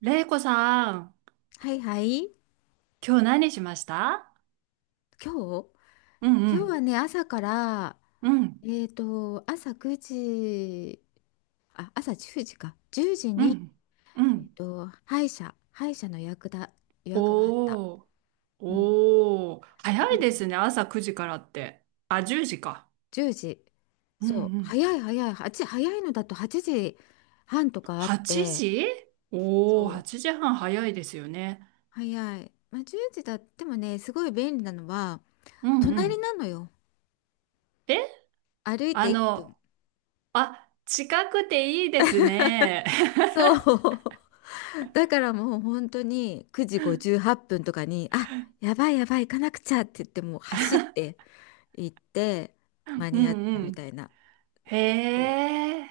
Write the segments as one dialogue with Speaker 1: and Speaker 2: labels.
Speaker 1: れいこさん、
Speaker 2: はいはい。
Speaker 1: 今日何しました
Speaker 2: 今日
Speaker 1: うんう
Speaker 2: 今日は
Speaker 1: ん。
Speaker 2: ね、朝から、
Speaker 1: うん。
Speaker 2: 朝9時、あ、朝10時か。10時
Speaker 1: う
Speaker 2: に、
Speaker 1: ん。うん。
Speaker 2: 歯医者の予約があった。
Speaker 1: おー、
Speaker 2: うん。
Speaker 1: おー、
Speaker 2: なん
Speaker 1: 早
Speaker 2: か
Speaker 1: いです
Speaker 2: ね、
Speaker 1: ね、朝9時からって。あ、10時か。
Speaker 2: 10時。
Speaker 1: うん
Speaker 2: そう、
Speaker 1: うん。
Speaker 2: 早い早い。8、早いのだと8時半とかあっ
Speaker 1: 8
Speaker 2: て、
Speaker 1: 時
Speaker 2: そ
Speaker 1: おー、
Speaker 2: う、
Speaker 1: 8時半早いですよね。
Speaker 2: 早い。まあ、10時だってもね、すごい便利なのは、
Speaker 1: うんう
Speaker 2: 隣
Speaker 1: ん。
Speaker 2: なのよ。
Speaker 1: え、
Speaker 2: 歩い
Speaker 1: あ
Speaker 2: て1分。
Speaker 1: の、あ、近くていいですね。
Speaker 2: そう。だからもう本当に9時58分とかに「あ、やばいやばい、行かなくちゃ」って言ってもう走って行って 間
Speaker 1: う
Speaker 2: に合っ
Speaker 1: んう
Speaker 2: たみた
Speaker 1: ん。
Speaker 2: いな。そ
Speaker 1: へ
Speaker 2: う、
Speaker 1: え、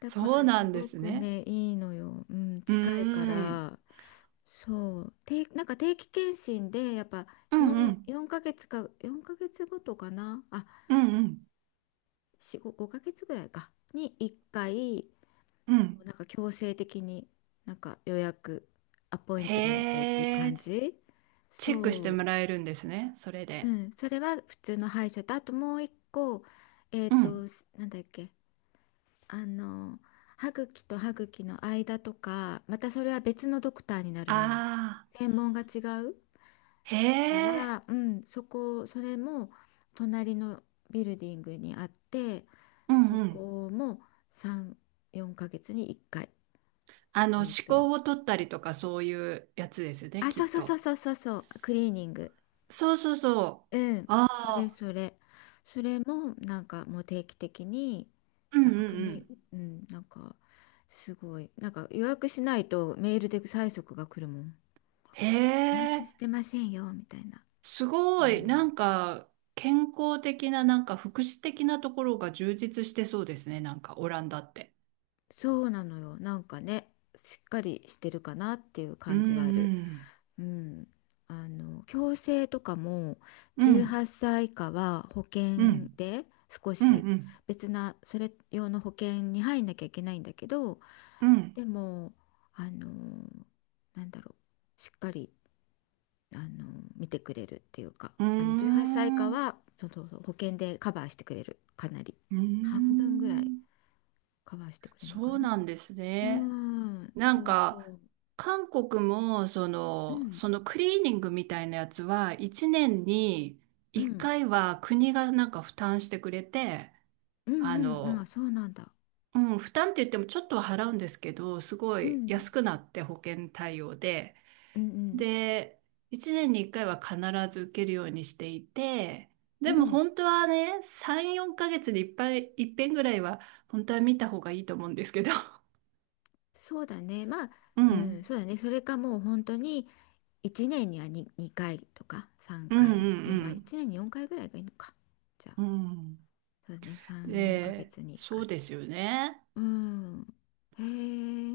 Speaker 2: だか
Speaker 1: そう
Speaker 2: ら
Speaker 1: な
Speaker 2: す
Speaker 1: んで
Speaker 2: ご
Speaker 1: す
Speaker 2: く
Speaker 1: ね。
Speaker 2: ねいいのよ、うん、
Speaker 1: うー
Speaker 2: 近いか
Speaker 1: ん。
Speaker 2: ら。そう、なんか定期検診でやっぱ
Speaker 1: うんうん。
Speaker 2: 4ヶ月か4ヶ月ごとかなあ、
Speaker 1: うんうん。
Speaker 2: 4、5、5ヶ月ぐらいかに1回、
Speaker 1: うん、
Speaker 2: なんか強制的になんかアポイン
Speaker 1: へ
Speaker 2: トメントっていう
Speaker 1: え、
Speaker 2: 感じ。
Speaker 1: チェックして
Speaker 2: そ
Speaker 1: もらえるんですね、それ
Speaker 2: う、う
Speaker 1: で。
Speaker 2: ん、それは普通の歯医者とあともう一個、えっ
Speaker 1: う
Speaker 2: と
Speaker 1: ん。
Speaker 2: なんだっけ、あの歯茎と歯茎の間とか、またそれは別のドクターになるのよ。
Speaker 1: ああ、
Speaker 2: 専門が違う
Speaker 1: へ
Speaker 2: か
Speaker 1: え、
Speaker 2: ら、うん、そこ、それも隣のビルディングにあって、
Speaker 1: う
Speaker 2: そ
Speaker 1: んうん。
Speaker 2: こも3、4ヶ月に1回。
Speaker 1: あの、思
Speaker 2: えっと
Speaker 1: 考を取ったりとかそういうやつですね、
Speaker 2: あ、
Speaker 1: き
Speaker 2: そ
Speaker 1: っ
Speaker 2: うそうそう
Speaker 1: と。
Speaker 2: そうそうそう、クリーニング。
Speaker 1: そうそうそう。
Speaker 2: うん、
Speaker 1: あ
Speaker 2: それ
Speaker 1: あ、
Speaker 2: それ。それもなんかもう定期的に、
Speaker 1: うん
Speaker 2: な
Speaker 1: う
Speaker 2: んか、
Speaker 1: んうん。
Speaker 2: うん、なんかすごい、なんか予約しないとメールで催促が来るもん。
Speaker 1: へ
Speaker 2: 予約
Speaker 1: え、
Speaker 2: してませんよ、みたいな。
Speaker 1: す
Speaker 2: う
Speaker 1: ごい。な
Speaker 2: ん、
Speaker 1: んか、健康的な、なんか福祉的なところが充実してそうですね、なんかオランダって。
Speaker 2: そうなのよ。なんかね、しっかりしてるかなっていう
Speaker 1: うん
Speaker 2: 感じはあ
Speaker 1: う
Speaker 2: る。
Speaker 1: ん。
Speaker 2: うん。あの、矯正とかも
Speaker 1: うん、
Speaker 2: 18歳以下は保
Speaker 1: うん、
Speaker 2: 険で、少
Speaker 1: うん、
Speaker 2: し
Speaker 1: うん、
Speaker 2: 別なそれ用の保険に入んなきゃいけないんだけど、
Speaker 1: うん。
Speaker 2: でも、あの、なんだろう、しっかり、あの、見てくれるっていうか、
Speaker 1: うー
Speaker 2: あの18歳以下
Speaker 1: ん。
Speaker 2: はそうそうそう保険でカバーしてくれる、かなり。
Speaker 1: うー
Speaker 2: 半分ぐらい
Speaker 1: ん、
Speaker 2: カバーしてくれるのか
Speaker 1: そう
Speaker 2: な。
Speaker 1: なんです
Speaker 2: う
Speaker 1: ね。
Speaker 2: ん、
Speaker 1: な
Speaker 2: そ
Speaker 1: ん
Speaker 2: うそ
Speaker 1: か、
Speaker 2: う。
Speaker 1: 韓国も、そ
Speaker 2: う
Speaker 1: の、
Speaker 2: ん。
Speaker 1: そのクリーニングみたいなやつは、1年に
Speaker 2: う
Speaker 1: 1
Speaker 2: ん、
Speaker 1: 回は国がなんか負担してくれて、
Speaker 2: う
Speaker 1: あ
Speaker 2: ん、うん、ああ、
Speaker 1: の、
Speaker 2: そうなんだ。
Speaker 1: うん、負担って言ってもちょっとは払うんですけど、すご
Speaker 2: う
Speaker 1: い
Speaker 2: ん、
Speaker 1: 安くなって保険対応で、
Speaker 2: うん、
Speaker 1: で、1年に1回は必ず受けるようにしていて、
Speaker 2: う
Speaker 1: で
Speaker 2: ん、う
Speaker 1: も
Speaker 2: ん、
Speaker 1: 本当はね、3、4ヶ月にいっぱい、いっぺんぐらいは本当は見た方がいいと思うんですけど。
Speaker 2: そうだね。まあ、
Speaker 1: う
Speaker 2: う
Speaker 1: ん。
Speaker 2: ん、そうだね。それかもう本当に1年には2回とか3
Speaker 1: うん
Speaker 2: 回、よんいや、まあ
Speaker 1: うん
Speaker 2: 1年に4回ぐらいがいいのか。じゃあ、
Speaker 1: うん。
Speaker 2: そうだね。
Speaker 1: うん。
Speaker 2: 3、4ヶ
Speaker 1: で、
Speaker 2: 月に1
Speaker 1: そう
Speaker 2: 回。
Speaker 1: ですよね。
Speaker 2: うん。へえ。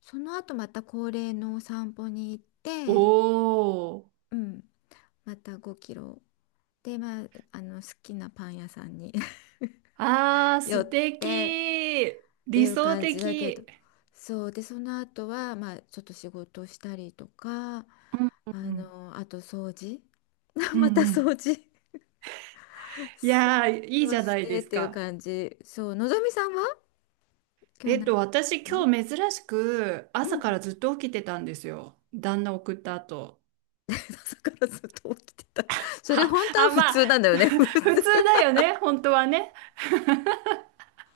Speaker 2: その後また恒例のお散歩に行っ
Speaker 1: お
Speaker 2: て、
Speaker 1: ー。
Speaker 2: うん、また5キロ。で、まあ、あの好きなパン屋さんに
Speaker 1: あー、
Speaker 2: 寄
Speaker 1: 素
Speaker 2: って
Speaker 1: 敵。
Speaker 2: って
Speaker 1: 理
Speaker 2: いう
Speaker 1: 想
Speaker 2: 感
Speaker 1: 的。
Speaker 2: じだけど。そう、でその後はまあちょっと仕事したりとか、
Speaker 1: うんうん
Speaker 2: あ
Speaker 1: うん。
Speaker 2: のあと掃除、
Speaker 1: う ん
Speaker 2: また
Speaker 1: う
Speaker 2: 掃
Speaker 1: ん。
Speaker 2: 除、
Speaker 1: いやー、いい
Speaker 2: そ
Speaker 1: じ
Speaker 2: う
Speaker 1: ゃな
Speaker 2: し
Speaker 1: い
Speaker 2: て
Speaker 1: で
Speaker 2: っ
Speaker 1: す
Speaker 2: ていう
Speaker 1: か。
Speaker 2: 感じ。そう、のぞみさんは今
Speaker 1: え
Speaker 2: 日
Speaker 1: っ
Speaker 2: 何し
Speaker 1: と、私
Speaker 2: てんの？
Speaker 1: 今日珍しく
Speaker 2: う
Speaker 1: 朝か
Speaker 2: ん。
Speaker 1: らずっと起きてたんですよ。旦那送った後。
Speaker 2: 朝からずっと起きてた？それ
Speaker 1: あ、
Speaker 2: 本当は
Speaker 1: あ、
Speaker 2: 普
Speaker 1: まあ、
Speaker 2: 通なんだよね、普通。
Speaker 1: 普通だよね、本当はね。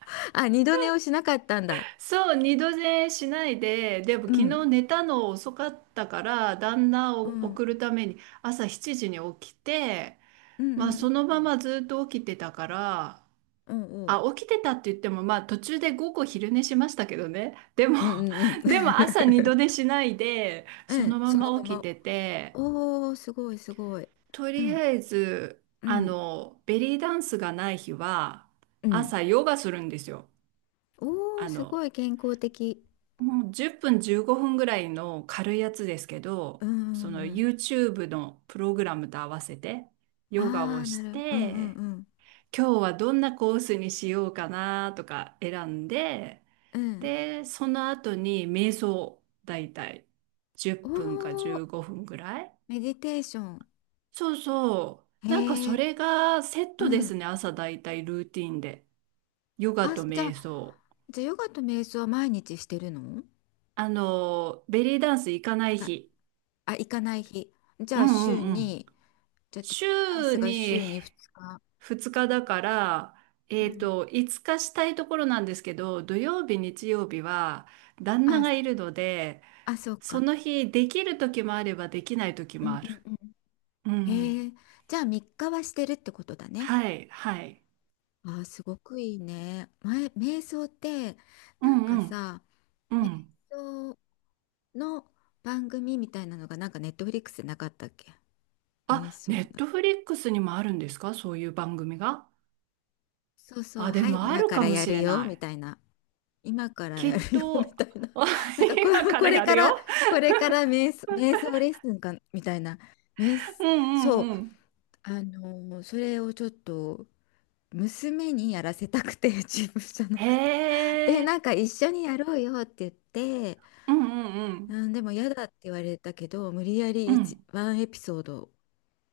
Speaker 2: あ、二度寝をしなかったんだ。
Speaker 1: そう、二度寝しないで、でも
Speaker 2: う
Speaker 1: 昨日
Speaker 2: ん
Speaker 1: 寝たの遅かったから、旦那
Speaker 2: う
Speaker 1: を
Speaker 2: ん
Speaker 1: 送るために朝7時に起きて、
Speaker 2: うん
Speaker 1: ま
Speaker 2: う
Speaker 1: あそ
Speaker 2: ん
Speaker 1: のままずっと起きてたから、
Speaker 2: うんう
Speaker 1: あ、起きてたって言っても、まあ途中で午後昼寝しましたけどね。でも、
Speaker 2: んうんうんうんうん。
Speaker 1: でも朝二度寝しないで、
Speaker 2: う
Speaker 1: その
Speaker 2: ん、
Speaker 1: ま
Speaker 2: その
Speaker 1: ま
Speaker 2: ま
Speaker 1: 起き
Speaker 2: ま。
Speaker 1: てて、
Speaker 2: おー、すごい、すごい。
Speaker 1: と
Speaker 2: う
Speaker 1: り
Speaker 2: ん、
Speaker 1: あえず、
Speaker 2: う
Speaker 1: あ
Speaker 2: ん、
Speaker 1: の、ベリーダンスがない日は、
Speaker 2: うん。
Speaker 1: 朝ヨガするんですよ。
Speaker 2: おー、
Speaker 1: あ
Speaker 2: すご
Speaker 1: の、
Speaker 2: い健康的。
Speaker 1: もう10分15分ぐらいの軽いやつですけ
Speaker 2: う
Speaker 1: ど、
Speaker 2: ん、う
Speaker 1: そ
Speaker 2: ん、
Speaker 1: の
Speaker 2: うん。
Speaker 1: YouTube のプログラムと合わせてヨガ
Speaker 2: あ
Speaker 1: を
Speaker 2: あ、な
Speaker 1: し
Speaker 2: る、うん、うん、
Speaker 1: て、
Speaker 2: うん。
Speaker 1: 今日はどんなコースにしようかなとか選んで、
Speaker 2: うん。
Speaker 1: で、その後に瞑想、だいたい10
Speaker 2: お
Speaker 1: 分か
Speaker 2: ー、
Speaker 1: 15分ぐらい。
Speaker 2: メディテーション。
Speaker 1: そうそう。なんか
Speaker 2: へ
Speaker 1: そ
Speaker 2: え、
Speaker 1: れがセッ
Speaker 2: う
Speaker 1: トです
Speaker 2: ん。
Speaker 1: ね、朝だいたいルーティンで。ヨガ
Speaker 2: あ、
Speaker 1: と
Speaker 2: じゃあ、
Speaker 1: 瞑想。
Speaker 2: じゃあヨガと瞑想は毎日してるの？
Speaker 1: あの、ベリーダンス行かな
Speaker 2: す
Speaker 1: い
Speaker 2: ごい。
Speaker 1: 日。
Speaker 2: あ、行かない日。じ
Speaker 1: う
Speaker 2: ゃあ、
Speaker 1: んう
Speaker 2: 週
Speaker 1: んうん。
Speaker 2: に、じゃあ、ペリカン
Speaker 1: 週
Speaker 2: スが
Speaker 1: に
Speaker 2: 週に2日。
Speaker 1: 2日だから、え
Speaker 2: う
Speaker 1: っ
Speaker 2: ん。
Speaker 1: と、5日したいところなんですけど、土曜日、日曜日は旦那
Speaker 2: あ、
Speaker 1: がいるので、
Speaker 2: あ、そう
Speaker 1: そ
Speaker 2: か。
Speaker 1: の日できる時もあればできない時
Speaker 2: うん、
Speaker 1: も
Speaker 2: う
Speaker 1: ある。
Speaker 2: ん、うん。
Speaker 1: うん。
Speaker 2: へえ、じゃあ、3日はしてるってことだね。
Speaker 1: はい、はい。
Speaker 2: ああ、すごくいいね。前、瞑想って、
Speaker 1: う
Speaker 2: なんか
Speaker 1: んうん。
Speaker 2: さ、
Speaker 1: うん。
Speaker 2: 瞑想の番組みたいなのが、なんかネットフリックスでなかったっけ？瞑
Speaker 1: あ、
Speaker 2: 想
Speaker 1: ネッ
Speaker 2: な。
Speaker 1: トフリックスにもあるんですか、そういう番組が。
Speaker 2: そうそう、
Speaker 1: あ、で
Speaker 2: はい、
Speaker 1: もあ
Speaker 2: 今
Speaker 1: る
Speaker 2: か
Speaker 1: か
Speaker 2: ら
Speaker 1: も
Speaker 2: や
Speaker 1: し
Speaker 2: る
Speaker 1: れ
Speaker 2: よ、
Speaker 1: な
Speaker 2: み
Speaker 1: い。
Speaker 2: たいな。今から
Speaker 1: きっ
Speaker 2: やるよ、み
Speaker 1: と、
Speaker 2: たいな。
Speaker 1: あ、
Speaker 2: なんかこれ、
Speaker 1: 今か
Speaker 2: こ
Speaker 1: ら
Speaker 2: れ
Speaker 1: やる
Speaker 2: から、
Speaker 1: よ。
Speaker 2: これから瞑想、瞑想レッスンか、みたいな。瞑想、
Speaker 1: うんう
Speaker 2: そ
Speaker 1: んう
Speaker 2: う、
Speaker 1: ん。
Speaker 2: それをちょっと、娘にやらせたくて、自分じゃな
Speaker 1: へ
Speaker 2: くて。で、な
Speaker 1: え。
Speaker 2: んか一緒にやろうよって言って、
Speaker 1: うんうんうん。
Speaker 2: うん、でも嫌だって言われたけど、無理やり
Speaker 1: うん
Speaker 2: ワンエピソード。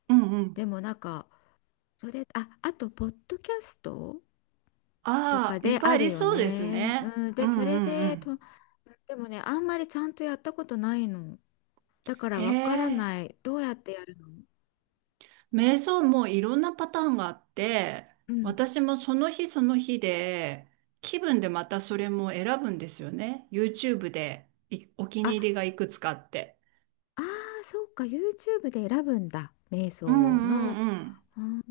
Speaker 1: うんうん。
Speaker 2: でもなんか、それ、あ、あと、ポッドキャストとか
Speaker 1: ああ、い
Speaker 2: で
Speaker 1: っぱい
Speaker 2: あ
Speaker 1: あ
Speaker 2: る
Speaker 1: り
Speaker 2: よ
Speaker 1: そうです
Speaker 2: ね。
Speaker 1: ね。
Speaker 2: うん、
Speaker 1: う
Speaker 2: で、
Speaker 1: んう
Speaker 2: そ
Speaker 1: ん
Speaker 2: れ
Speaker 1: う
Speaker 2: で、と、
Speaker 1: ん。
Speaker 2: でもね、あんまりちゃんとやったことないの。だから
Speaker 1: へ
Speaker 2: わからな
Speaker 1: え。
Speaker 2: い。どうやってやるの？
Speaker 1: 瞑想もいろんなパターンがあって、
Speaker 2: うん。
Speaker 1: 私もその日その日で、気分でまたそれも選ぶんですよね。YouTube でいお気に入り
Speaker 2: あ、
Speaker 1: がいくつかあって。
Speaker 2: あー、そうか、YouTube で選ぶんだ。瞑
Speaker 1: う
Speaker 2: 想
Speaker 1: んう
Speaker 2: の。
Speaker 1: んうん。
Speaker 2: うん、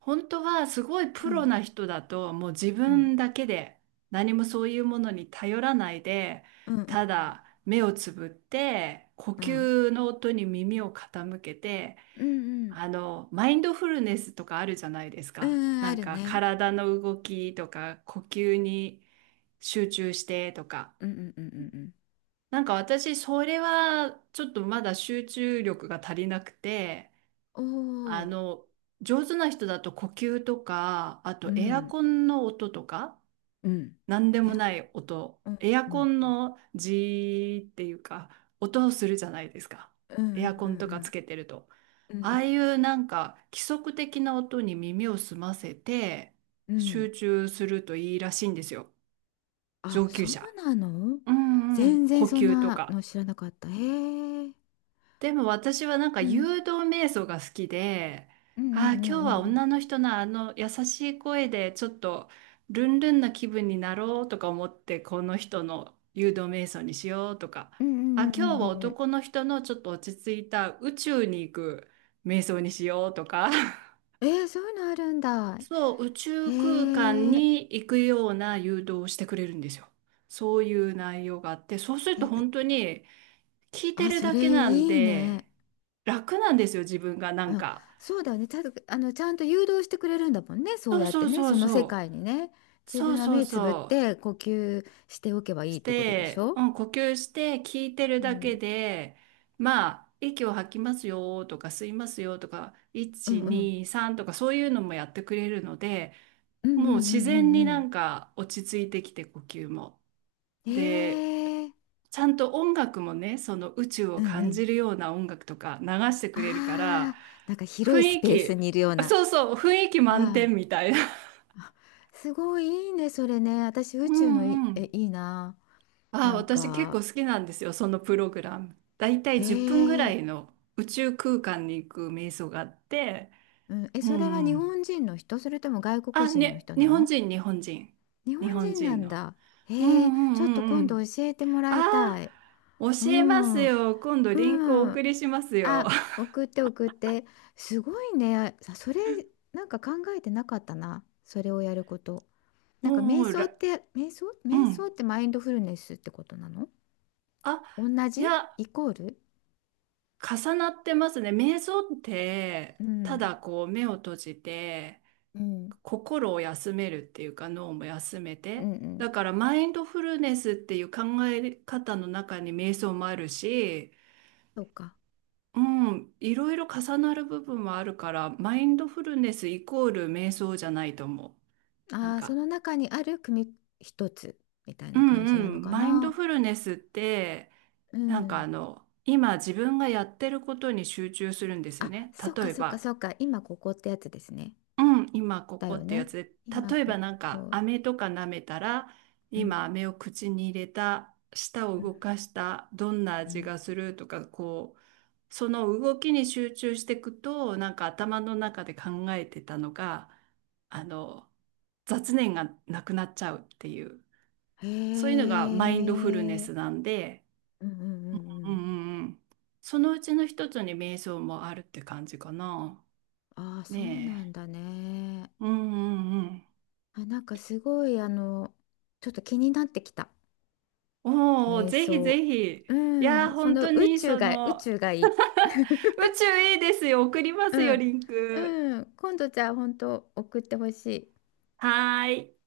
Speaker 1: 本当はすごい
Speaker 2: う
Speaker 1: プロ
Speaker 2: ん、
Speaker 1: な人だと、もう自
Speaker 2: うん、
Speaker 1: 分だけで何もそういうものに頼らないで、
Speaker 2: うん、うん、
Speaker 1: ただ目をつぶって呼
Speaker 2: うん、うん、
Speaker 1: 吸の音に耳を傾けて、
Speaker 2: うん、
Speaker 1: あのマインドフルネスとかあるじゃないです
Speaker 2: う
Speaker 1: か。
Speaker 2: ん、うん、
Speaker 1: な
Speaker 2: あ
Speaker 1: ん
Speaker 2: る
Speaker 1: か
Speaker 2: ね。
Speaker 1: 体の動きとか呼吸に集中してとか。
Speaker 2: うん、うん、うん、うん。うん。
Speaker 1: なんか私それはちょっとまだ集中力が足りなくて。
Speaker 2: お
Speaker 1: あ
Speaker 2: お。
Speaker 1: の、上手な人だと呼吸とか、あ
Speaker 2: う
Speaker 1: とエア
Speaker 2: ん、
Speaker 1: コンの音とか、
Speaker 2: うん。
Speaker 1: なんで
Speaker 2: エ
Speaker 1: も
Speaker 2: ア
Speaker 1: ない音、
Speaker 2: コン、
Speaker 1: エア
Speaker 2: う
Speaker 1: コ
Speaker 2: ん、
Speaker 1: ン
Speaker 2: うん、
Speaker 1: のジーっていうか、音をするじゃないですか。
Speaker 2: う
Speaker 1: エ
Speaker 2: ん、
Speaker 1: アコ
Speaker 2: う
Speaker 1: ンとかつ
Speaker 2: ん、
Speaker 1: けてると。
Speaker 2: うん、う
Speaker 1: ああ
Speaker 2: ん、
Speaker 1: いうなんか規則的な音に耳を澄ませて
Speaker 2: うん、うん。
Speaker 1: 集中するといいらしいんですよ。
Speaker 2: あ、
Speaker 1: 上級
Speaker 2: そう
Speaker 1: 者。
Speaker 2: なの？
Speaker 1: うんうん。
Speaker 2: 全然
Speaker 1: 呼
Speaker 2: そん
Speaker 1: 吸と
Speaker 2: なの
Speaker 1: か。
Speaker 2: 知らなかった。へえ。
Speaker 1: でも私はなんか
Speaker 2: うん、
Speaker 1: 誘導瞑想が好きで、
Speaker 2: うん、う
Speaker 1: ああ、今日は
Speaker 2: ん、うん、
Speaker 1: 女の人のあの優しい声でちょっとルンルンな気分になろうとか思って、この人の誘導瞑想にしようとか、
Speaker 2: うん、う
Speaker 1: あ、
Speaker 2: ん、うん、う
Speaker 1: 今
Speaker 2: ん、
Speaker 1: 日
Speaker 2: う
Speaker 1: は
Speaker 2: んうんうん。
Speaker 1: 男の人のちょっと落ち着いた宇宙に行く瞑想にしようとか、
Speaker 2: えー、そういうのあるんだ。
Speaker 1: そう、宇
Speaker 2: へ
Speaker 1: 宙空間
Speaker 2: え。
Speaker 1: に行くような誘導をしてくれるんですよ。そういう内容があって、そうすると本
Speaker 2: え、
Speaker 1: 当に聞いて
Speaker 2: あ、
Speaker 1: る
Speaker 2: そ
Speaker 1: だ
Speaker 2: れ
Speaker 1: けなん
Speaker 2: いいね。
Speaker 1: で、楽なんですよ、自分がなん
Speaker 2: うん、
Speaker 1: か。
Speaker 2: そうだよね。ちゃんと、あの、ちゃんと誘導してくれるんだもんね。そう
Speaker 1: そう
Speaker 2: やっ
Speaker 1: そ
Speaker 2: て
Speaker 1: う
Speaker 2: ね、
Speaker 1: そう
Speaker 2: その世
Speaker 1: そ
Speaker 2: 界にね。
Speaker 1: う。
Speaker 2: 自
Speaker 1: そ
Speaker 2: 分
Speaker 1: う
Speaker 2: は
Speaker 1: そう
Speaker 2: 目つぶっ
Speaker 1: そ
Speaker 2: て呼吸しておけば
Speaker 1: う。
Speaker 2: いい
Speaker 1: し
Speaker 2: ってことでし
Speaker 1: て、う
Speaker 2: ょ？
Speaker 1: ん、呼吸して聞いてる
Speaker 2: う
Speaker 1: だけ
Speaker 2: ん
Speaker 1: で、まあ、息を吐きますよとか吸いますよとか、
Speaker 2: うん
Speaker 1: 1、
Speaker 2: うん。
Speaker 1: 2、3とかそういうのもやってくれるので、
Speaker 2: うんう
Speaker 1: もう
Speaker 2: んう
Speaker 1: 自
Speaker 2: んう
Speaker 1: 然に
Speaker 2: んう
Speaker 1: な
Speaker 2: ん。
Speaker 1: んか落ち着いてきて呼吸も。で、
Speaker 2: ええ、
Speaker 1: ちゃんと音楽もね、その宇宙
Speaker 2: う
Speaker 1: を
Speaker 2: んう
Speaker 1: 感
Speaker 2: ん。
Speaker 1: じるような音楽とか流してくれるか
Speaker 2: あ
Speaker 1: ら、
Speaker 2: あ、なんか広
Speaker 1: 雰
Speaker 2: いス
Speaker 1: 囲
Speaker 2: ペースに
Speaker 1: 気、
Speaker 2: いるような。
Speaker 1: そうそう、雰囲気満点
Speaker 2: ああ、
Speaker 1: みたいな。
Speaker 2: すごいいいね、それね。私、宇
Speaker 1: う
Speaker 2: 宙のい、
Speaker 1: んう
Speaker 2: え、
Speaker 1: ん。
Speaker 2: いいな。
Speaker 1: ああ、
Speaker 2: なん
Speaker 1: 私結
Speaker 2: か、
Speaker 1: 構好きなんですよ、そのプログラム。だいたい10分ぐら
Speaker 2: ええ、
Speaker 1: いの宇宙空間に行く瞑想があって、
Speaker 2: うん、え、
Speaker 1: う
Speaker 2: それは
Speaker 1: ん
Speaker 2: 日
Speaker 1: うん。
Speaker 2: 本人の人、それとも外国
Speaker 1: あ、
Speaker 2: 人の
Speaker 1: ね、
Speaker 2: 人な
Speaker 1: 日本
Speaker 2: の？
Speaker 1: 人、日本人。
Speaker 2: 日
Speaker 1: 日
Speaker 2: 本
Speaker 1: 本
Speaker 2: 人な
Speaker 1: 人
Speaker 2: ん
Speaker 1: の。
Speaker 2: だ。
Speaker 1: うんう
Speaker 2: ええ、ちょっ
Speaker 1: ん
Speaker 2: と
Speaker 1: うんう
Speaker 2: 今度
Speaker 1: ん。
Speaker 2: 教えてもらい
Speaker 1: ああ、
Speaker 2: たい。う
Speaker 1: 教えます
Speaker 2: ん、う
Speaker 1: よ。今度リンクをお
Speaker 2: ん。
Speaker 1: 送りしますよ。
Speaker 2: あ、送って送って。すごいね。さ、それ、なんか考えてなかったな。それをやること。なんか
Speaker 1: お
Speaker 2: 瞑
Speaker 1: ー
Speaker 2: 想っ
Speaker 1: ら、
Speaker 2: て、瞑想
Speaker 1: う
Speaker 2: 瞑想
Speaker 1: ん。
Speaker 2: ってマインドフルネスってことなの？
Speaker 1: あ、
Speaker 2: 同
Speaker 1: い
Speaker 2: じ
Speaker 1: や、
Speaker 2: イコール。
Speaker 1: 重なってますね。瞑想って、
Speaker 2: う
Speaker 1: た
Speaker 2: ん。
Speaker 1: だこう目を閉じて、
Speaker 2: うん。
Speaker 1: 心を休めるっていうか脳も休め
Speaker 2: う
Speaker 1: て、
Speaker 2: んうん。
Speaker 1: だからマインドフルネスっていう考え方の中に瞑想もあるし、
Speaker 2: そうか。
Speaker 1: うん、いろいろ重なる部分もあるから、マインドフルネスイコール瞑想じゃないと思う。なん
Speaker 2: ああ、そ
Speaker 1: か、
Speaker 2: の中にある一つみたい
Speaker 1: う
Speaker 2: な感じ
Speaker 1: ん
Speaker 2: なの
Speaker 1: うん、
Speaker 2: か
Speaker 1: マインド
Speaker 2: な。
Speaker 1: フルネスって、
Speaker 2: う
Speaker 1: なんかあ
Speaker 2: ん。
Speaker 1: の、今自分がやってることに集中するんですよ
Speaker 2: あ、
Speaker 1: ね。
Speaker 2: そっか
Speaker 1: 例え
Speaker 2: そっか
Speaker 1: ば、
Speaker 2: そっか。今ここってやつですね。
Speaker 1: うん、今こ
Speaker 2: だ
Speaker 1: こ
Speaker 2: よ
Speaker 1: ってや
Speaker 2: ね。
Speaker 1: つで、
Speaker 2: 今
Speaker 1: 例え
Speaker 2: こ
Speaker 1: ばなんか
Speaker 2: こ。
Speaker 1: 飴とか舐めたら、
Speaker 2: うん。
Speaker 1: 今飴を口に入れた、舌を
Speaker 2: うん。
Speaker 1: 動かした、どんな
Speaker 2: う
Speaker 1: 味
Speaker 2: ん。
Speaker 1: がするとか、こう、その動きに集中していくと、なんか頭の中で考えてたのが、あの、雑念がなくなっちゃうっていう、
Speaker 2: へ
Speaker 1: そういうのがマインドフルネ
Speaker 2: え。
Speaker 1: スなんで、
Speaker 2: うんうんうんう
Speaker 1: うんう
Speaker 2: ん。
Speaker 1: んうん。そのうちの一つに瞑想もあるって感じかな。
Speaker 2: ああ、そうな
Speaker 1: ね
Speaker 2: ん
Speaker 1: え。
Speaker 2: だね。
Speaker 1: うんうんうん。
Speaker 2: あ、なんかすごい、あの、ちょっと気になってきた。
Speaker 1: おお、
Speaker 2: 瞑
Speaker 1: ぜひ
Speaker 2: 想。
Speaker 1: ぜひ。
Speaker 2: う
Speaker 1: いやー、
Speaker 2: ん。そ
Speaker 1: 本
Speaker 2: の
Speaker 1: 当
Speaker 2: 宇
Speaker 1: に
Speaker 2: 宙
Speaker 1: そ
Speaker 2: が、宇
Speaker 1: の、
Speaker 2: 宙がいい。
Speaker 1: 宇宙いいですよ。送ります
Speaker 2: う
Speaker 1: よ、リ
Speaker 2: ん。
Speaker 1: ンク。
Speaker 2: うん。今度じゃあ本当送ってほしい。
Speaker 1: はーい。